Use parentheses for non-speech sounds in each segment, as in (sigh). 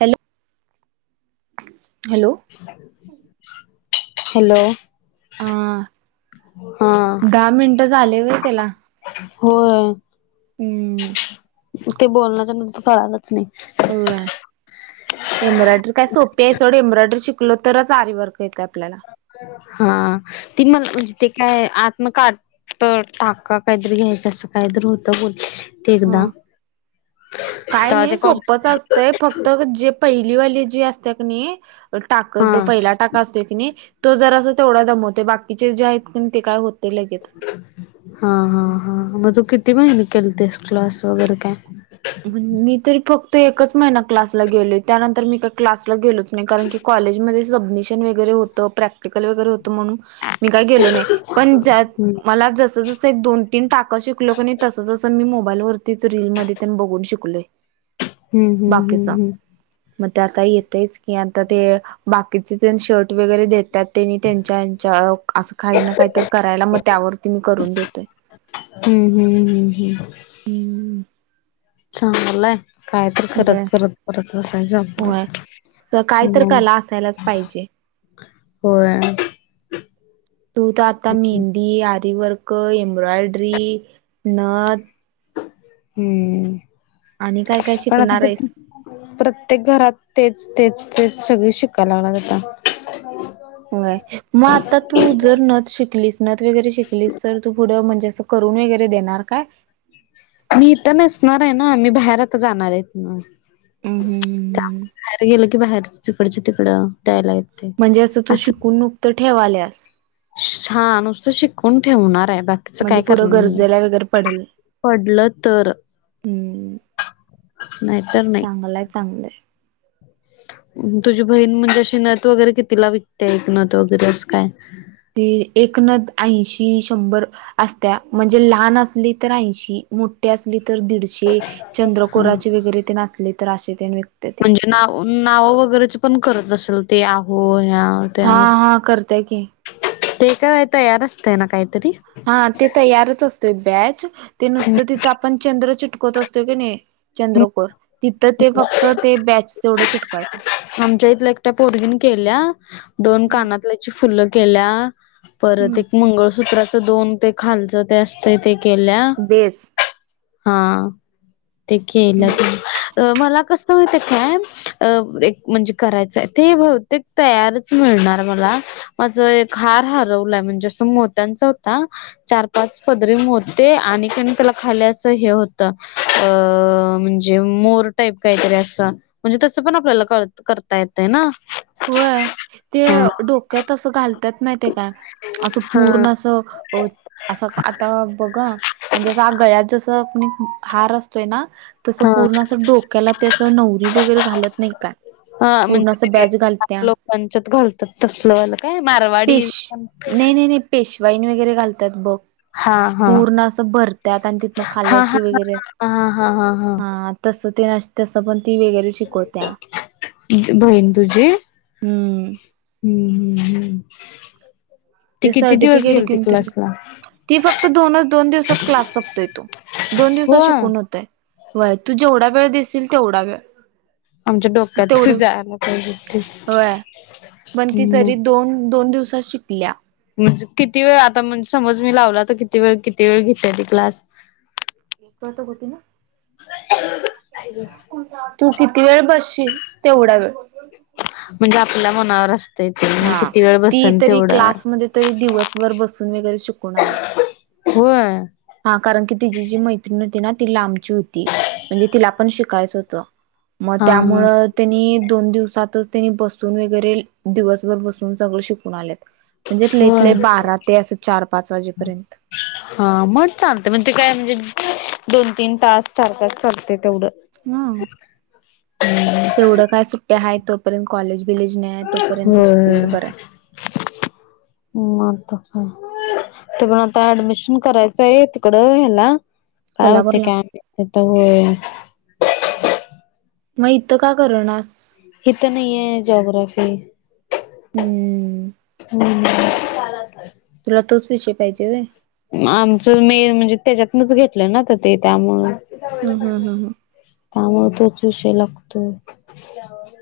Hello. Hello. Hello. हा हा दहा मिनिट झाले व्हय त्याला होय हम्म ते बोलन्याच्या नंतर कळलाच नाही. हो (unintelligible) एम्ब्रॉयडरी काय सोपी ये सोढ एमब्रॉडरी शिकल तरच आरी वर्क येत आपल्याला हा ती मला म्हणजे ते काय आतन काढ तर टाका काहीतरी घ्यायच असं काहीतरी होतं बोल एकदा ह तर ते कॉल ते फक्त जे पहिलीवाली जी असते क नाई टाक हा जो पहिला टाका असतोय की नाही तो जरा थोडा दमवते बाकीचे जे आहेत की नई ते काय होते लगेच हा-हा-हा मग तू किती महिने केलतेस क्लास वगैरे काय? मी तरी फक्त एकच महिना क्लासला गेले त्यानंतर मी काही क्लासला गेलोच नाही कारण की कॉलेजमध्ये सबमिशन वैगरे होत प्रॅक्टिकल वगैरे होत म्हणून मी काही गेलो नाही पण ज्यात हम्म मला जसे जसे दोन तिन टाक शिकलो कनी तस तस मी मोबाईल वरतीच रील मध्येतेन बघून शिकलोय. हम्म हम्म बाकीचा. हम्म म ते आता येतेच की आता ते बाकीचे शर्ट वगैरे देतात. त्यांनी त्यांच्या याच्या असं काही ना काहीतर करायला म त्यावरती मी करून देतोय. हम्म हम्म हम्म हम्म. चांगलाय काय तर होय करत करत परत बसायचं. स काय तर हम्म कला असायलाच पाहिजे. होय. तू तर आता मेहंदी, आरी, वर्क, एम्ब्रॉयड्री, नथ हम्म आणि काय काय पण आता शिकणार आहेस? प्रत्येक घरात तेच तेच तेच सगळी शिकायला लागल्यात आता व्हय म आता तू जर नथ शिकलीस नथ वगैरे शिकलीस तर तू पुढं म्हणजे अस करून वगरे देणार काय? मी इथं नसणाराय ना आ मी बाहेर आत जाणाराय इथन हम्म हम्म हम्म. बाहेर गेल की बाहेर तिकडच्या तिकडं द्यायला येत. म्हणजे असं तू शिकून नुकत ठेवाल्यास हा नुसतं शिकून ठेवणाराय बा म्हणजे पुढं गरजेला वगरे पडल पडलं तर हम्म. नाहीतर ना चांगलाय चांगलाय तुझी बहीण म्हणजे अशी नथ वगैरे कितीला विकते एक नत वगैरे असं काय? ते एक न ऐंशी शंभर भर असत्या म्हणजे लहान असली तर ऐंशी मोठी असली तर दीडशे हा चंद्रकोराची वगैरे तेन आसली तर अशे तेन विकत्यात. म्हणजे नाव नावं वगरेचे पण करत असेल ते आहो ह्या त्या हा हा करत्या की ते काय तयार असतय ना कायतरी हा ते तयारच असतोय बॅच ते नुसतं तिथं आपण चंद्र चिटकवत असतो कीनी चंद्रकोर तिथं ते फक्त ते बॅच तेवढं चिटकावायचं असत. आमच्या इथल्या एकट्या पोरगीने केल्या दोन कानातल्याची फुलं केल्या परत हम्म एक मंगळसूत्राचं दोन ते खालचं ते असते ते केल्या बेस हा ते केल्या (unintelligible) अ मला कसं होतंय (unintelligible) म्हणजे करायचाय ते बहुतेक तयारच मिळणार मला माझं एक हार हरवलाय म्हणजे असं मोत्यांचा होता. चार पाच पदरी मोते आणि त्याला खाल्ली असं हे होतं अं म्ह जे मोर टाईप कायतरी असा म्हणजे तस पण आपल्याला करता येत ना. होय ते हा डोक क्यात असं घालतात माहितीयात काय असं हा पूर्ण असं असं आता बघा म्हणजे अस गळ्यात जसं कुणी हार असतोय ना तसं हा पूर्ण अस डोक्याला ते नवरी वगरे घालत नाइ काय पूर्ण असं बॅज घाल च लोकांच्यात घालतात तसल वालं काय? मारवाडी. पेश नाही नाही नाही पेशवाईन वगैरे घालतात बघ. हा हा पूर्ण असं भरत्यात आणि तिथन खाली हा हा हा अशी वगैरे. हा हा हा हा हा. तसं ते ना तसं पण ती वेगळीच बहीण तुझी? हम्म हम्म हम्म हम्. ते सर्टिफिकेट गेल ती घेऊन तर क्लासला ती फक्त दोनच दोन दिवसात क्लास संपतोय तो. दोन हो दिवसात शिकून होतय. होय. तू जेवढा वेळ दिसील तेवढा वेळ. आमच्या डोक्यात तेवढं जायला पाहिजे ते. व्हय पण ती तरी मग दोन दोन दिवसात शिकल्या. म्हणजे किती वेळ? आता समज मी लावला तर किती वेळ किती वेळ घेत्या ती क्लास? (unintelligible) तू किती वेळ बसशील तेवढा वेळ. म्हणजे आपल्या मनावरच हा. ती तरी क्लासमध्ये तरी दिवसभर बसून वगैरे शिकून आल्या. होय. हा कारण की तिची जी मैत्रिण होती ना ती लांबची होती, म्हणजे तिला पण शिकायचं होतं. मग हा हा त्यामुळं त्यांनी दोन दिवसातच त्यांनी बसून वगैरे दिवसभर बसून सगळ शिकून आल्यात. म्हणजे लईत् लई होय बारा ते असं चार पाच वाजेपर्यंत. हा. मग चालत म्हण ते काय म्हणजे दोन तीन तास चार तास चालतंय तेवढं. हम. तेवढं काय सुट्ट्या आहे तोपर्यंत कॉलेज बिलेज नाही. आहे तोपर्यंत होय. शिकलेलं बरं (inaudible) म आत्ता काय? तो म्हणालता ऍडमिशन करायचं आहे तिकडं. ह्याला काय होते कोल्हापूरला काय माहित तिथं. होय. मग इथं का करनास? इथं नाही आहे जॉग्रफी. हम्म हम्म. तुला तोच विषय पाहिजे होय? आमचं मे म्हणजे त्याच्यातनच घेतलं ना तर ते त्यामुळे. हम्म हम्म हम्म त्यामुळ तोच विषय लागतोय.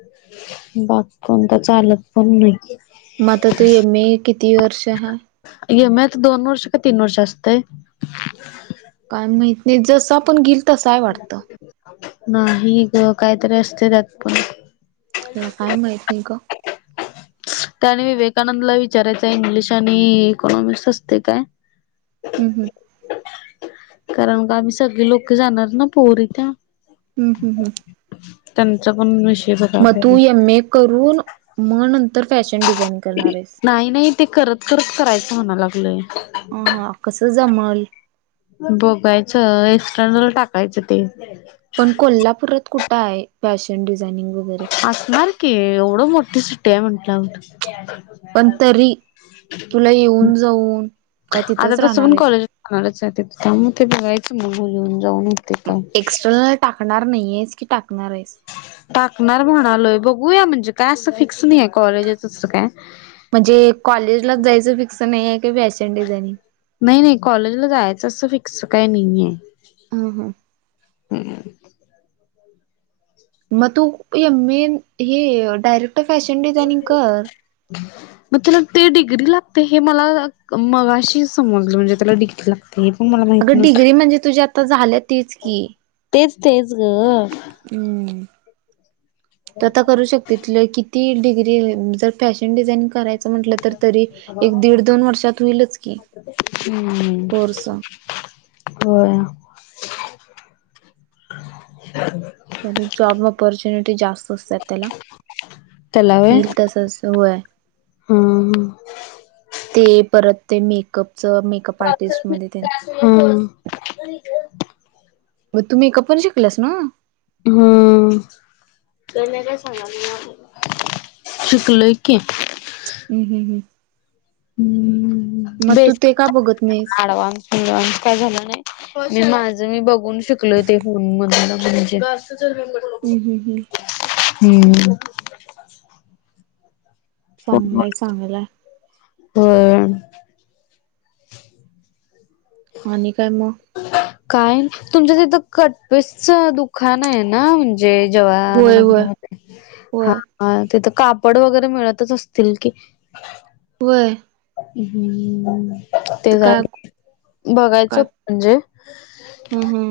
(unintelligible) कोणता चालत पण नाही. मग आता तू एम ए किती वर्ष हाय? एम ऐ आत्ता दोन वर्ष का तीन वर्ष असतंय? काय माहत नाही. जसं आपण घेईल तसंय वाटतं. नाही ग. काहीतरी असते त्यात पण. मला काय माहित नाही ग. त्यानी विवेकानंदला विचारायचंय, इंग्लिश आणि इकॉनॉमिक्स असते काय? हम् हम. कारण का आम्ही सगळे लोक जाणार ना पोरी त्या. हम् हम् हम. त्यांचा पण विष म तू एम ए करून मग नंतर फॅशन डिझाइनिंग नाही नाही ते करत करत करायचं म्हणा लागलय ह हा कसं जमल बघायचं एक्सटरनल टाकायचं ते पण कोल्हापुरात कुठंय फॅशन डिझायनिंग वगैरे? असणार की एवढं मोठ सिटी आहे म्हंटल्यावर पण तरी तुला येऊन जाऊन का तिथंच राहणार आहेस? हालच ते त त्या मग ते बघायचं मग येऊन जाऊन काय. एक्स्टर्नल टाकणार नाहीेस की टाकणार आहेस? टाकणार म्हणालोय बघूया म्हणजे काय असं फिक्स नाही आहे कॉलेजच असं काय म्हणजे कॉलेजलाच जायचं फिक्सर नाही आहे कि फॅशन डिझायनिंग? नाही नाही कॉलेजला जायचं असं फिक्स काही नाहीेये हमम हम. म तू एम एम ए हे डायरेक्टर फॅशन डिझायनिंग कर (inaudible) मग त्याला ते डिग्री लागते हे मला मघाशी समजलं म्हणजे त्याला डिग्री लागते. ते पण मला माहित अगं नव्हतं. डिग्री म्हणजे तुझ्या आता झाल्या तेच की तेच तेच ग हमम तो आता करू शक तिथलं किती डिग्री जर फॅशन डिझाइनिंग करायच अस म्हंटलं तर तरी एक दीड दोन वर्षात होईलच की हम्म कोर्स होय. (inaudible) (inaudible) त्याने जॉब ऑपॉर्च्युनिटी जास्त असतात त्याला त्याला व्हय येल हा तस व्हय ते परत ते मेकअपच मेकअप हा. आर्टिस्ट मध्ये ते हम्म. मग तुम्ही मेकअप शिकलास ना हमम. शिकलोय की हम हम हम. हम्म तू बेस ते का बघत नाहीस ॲडव्हान्स काय झालं नाही मी माझं मी बघून शिकलो ते फोन मधून म्हणजे (unintelligible) हम हम हम. हमम. चांगलंय चांगलंय. होय. आणि काय मग? काय तुमच्या त तिथं कटपिसच दुकान आहे ना म्ह जय होय जवार्ण होय मधे हा होय हा तिथे कापड वगैरे मिळतच असतील की. व्हय.. हम् ते झाल काय बघायचं काय होत म्हणजे हम् -हम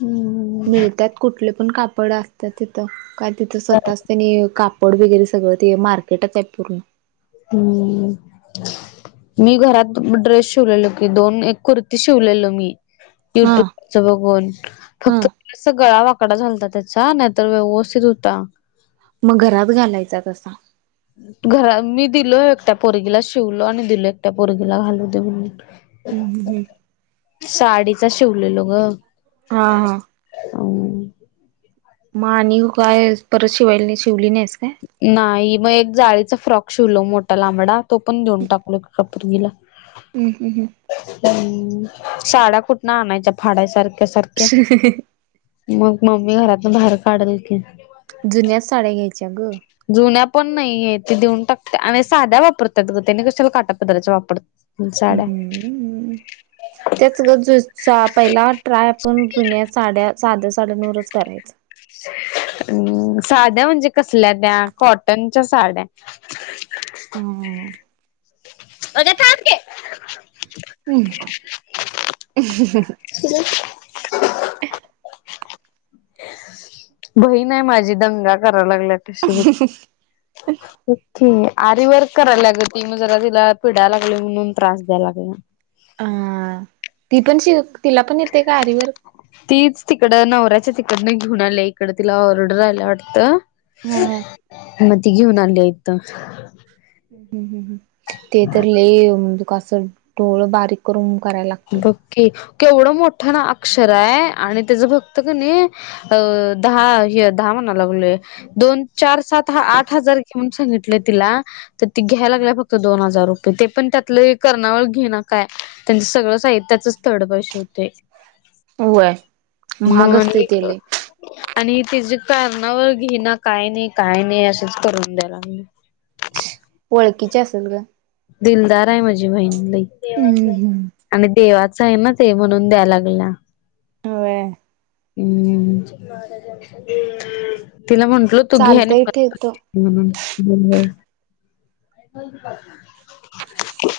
हम्म मिळतात. कुठले पण कापड असत तर तिथ काय तिथ स्वतः तेनी कापड वगैरे सगळ ते मार्केटच आहे पूर्ण. हम मी घरात ड्रेस शिवलेलो की दोन एक कुर्ती शिवलेलो मी. हा युट्यूब त्या बघून हा फक्त गळा वाकडा झालता त्याचा नाही तर व्यवस्थित होता. मग घरात घालायचा तसा. घरा मी दिलो एकट्या पोरगीला शिवलो आणि दिलो एकट्या पोरगीला घालू देऊन. हम्म हम्म हम्म. साडीचा शिवलेलो ग. हा हा हम मग आणि काय परत शिवायला नेली. शिवली नाहीस काय. नाही मग एक जाळीचा फ्रॉक शिवलो. मोठा लांबडा. तो पण देेऊन टाकलो एका पोरीला. हम्म हम्म हम्म. हम्म. साड्या कुठन आणायच्या फड्यासारख्या सारख्या मग मम्मी घरातून बाहेर काढल की, जुन्या च साड्या घ्यायच्या ग, जुन्या पण नाहीय. ते देऊन टाकत आणि साध्या वापरतात ग त्यानी कशाला काटा पदराा वापरत हम् त्याच ग पहिला ट्राय आपण जुन्या साड्या साध्या साड्यांवरच करायच. अम् साड्या म्हणजे कसल्या त्या कॉटनच्या साड्या. हम् हम् (inaudible) बहीण आहे माझी दंगा कराया लागल्या. तशी होती ओके आरी वर्क करायला लाग त मग जरा तिला पिडाय लागली म्हणून त्रास द्यायला लागला. अ ती पण श. तिला पण येते का आरीवर्क. तीच तिकड नवऱ्याच्या तिकडन घेऊन आली इकड. तिला ऑर्डर आला वाटत. हा हा म ती घेऊन आले इथ. ह्् ते तर (unintelligible) डोळ बारीक करून करायला लागत. बक्की, केवढं मोठ ना अक्षर आहे आणि त्याच फक्त कि, नाही अ दहा दहा म्हणा लागलोय दोन चार सात हा आठ हजार घ सांगितलं तिला तर ती घ्यायला लागल्या फक्त दोन हजार रुपये, ते पण त्यातल कर्णावळ घे ना काय त्यांच सगळ साहित्याच स्थड बाही शिवते. होय. महाग असते आणि लय. आणि तच्या कारणावर घेना काय नाही काय नाही असच करून द्यायला आम्ही ओळखीचे असेल ग. दिलदार आहे माझी बहिणला हम्म लय हम्म आणि देवा आहे ना ते म्हणून द्याय लागला. होय हम्म. तिला म्हटल तू घ्या आणि चालतय ठेवतो. म हम् ब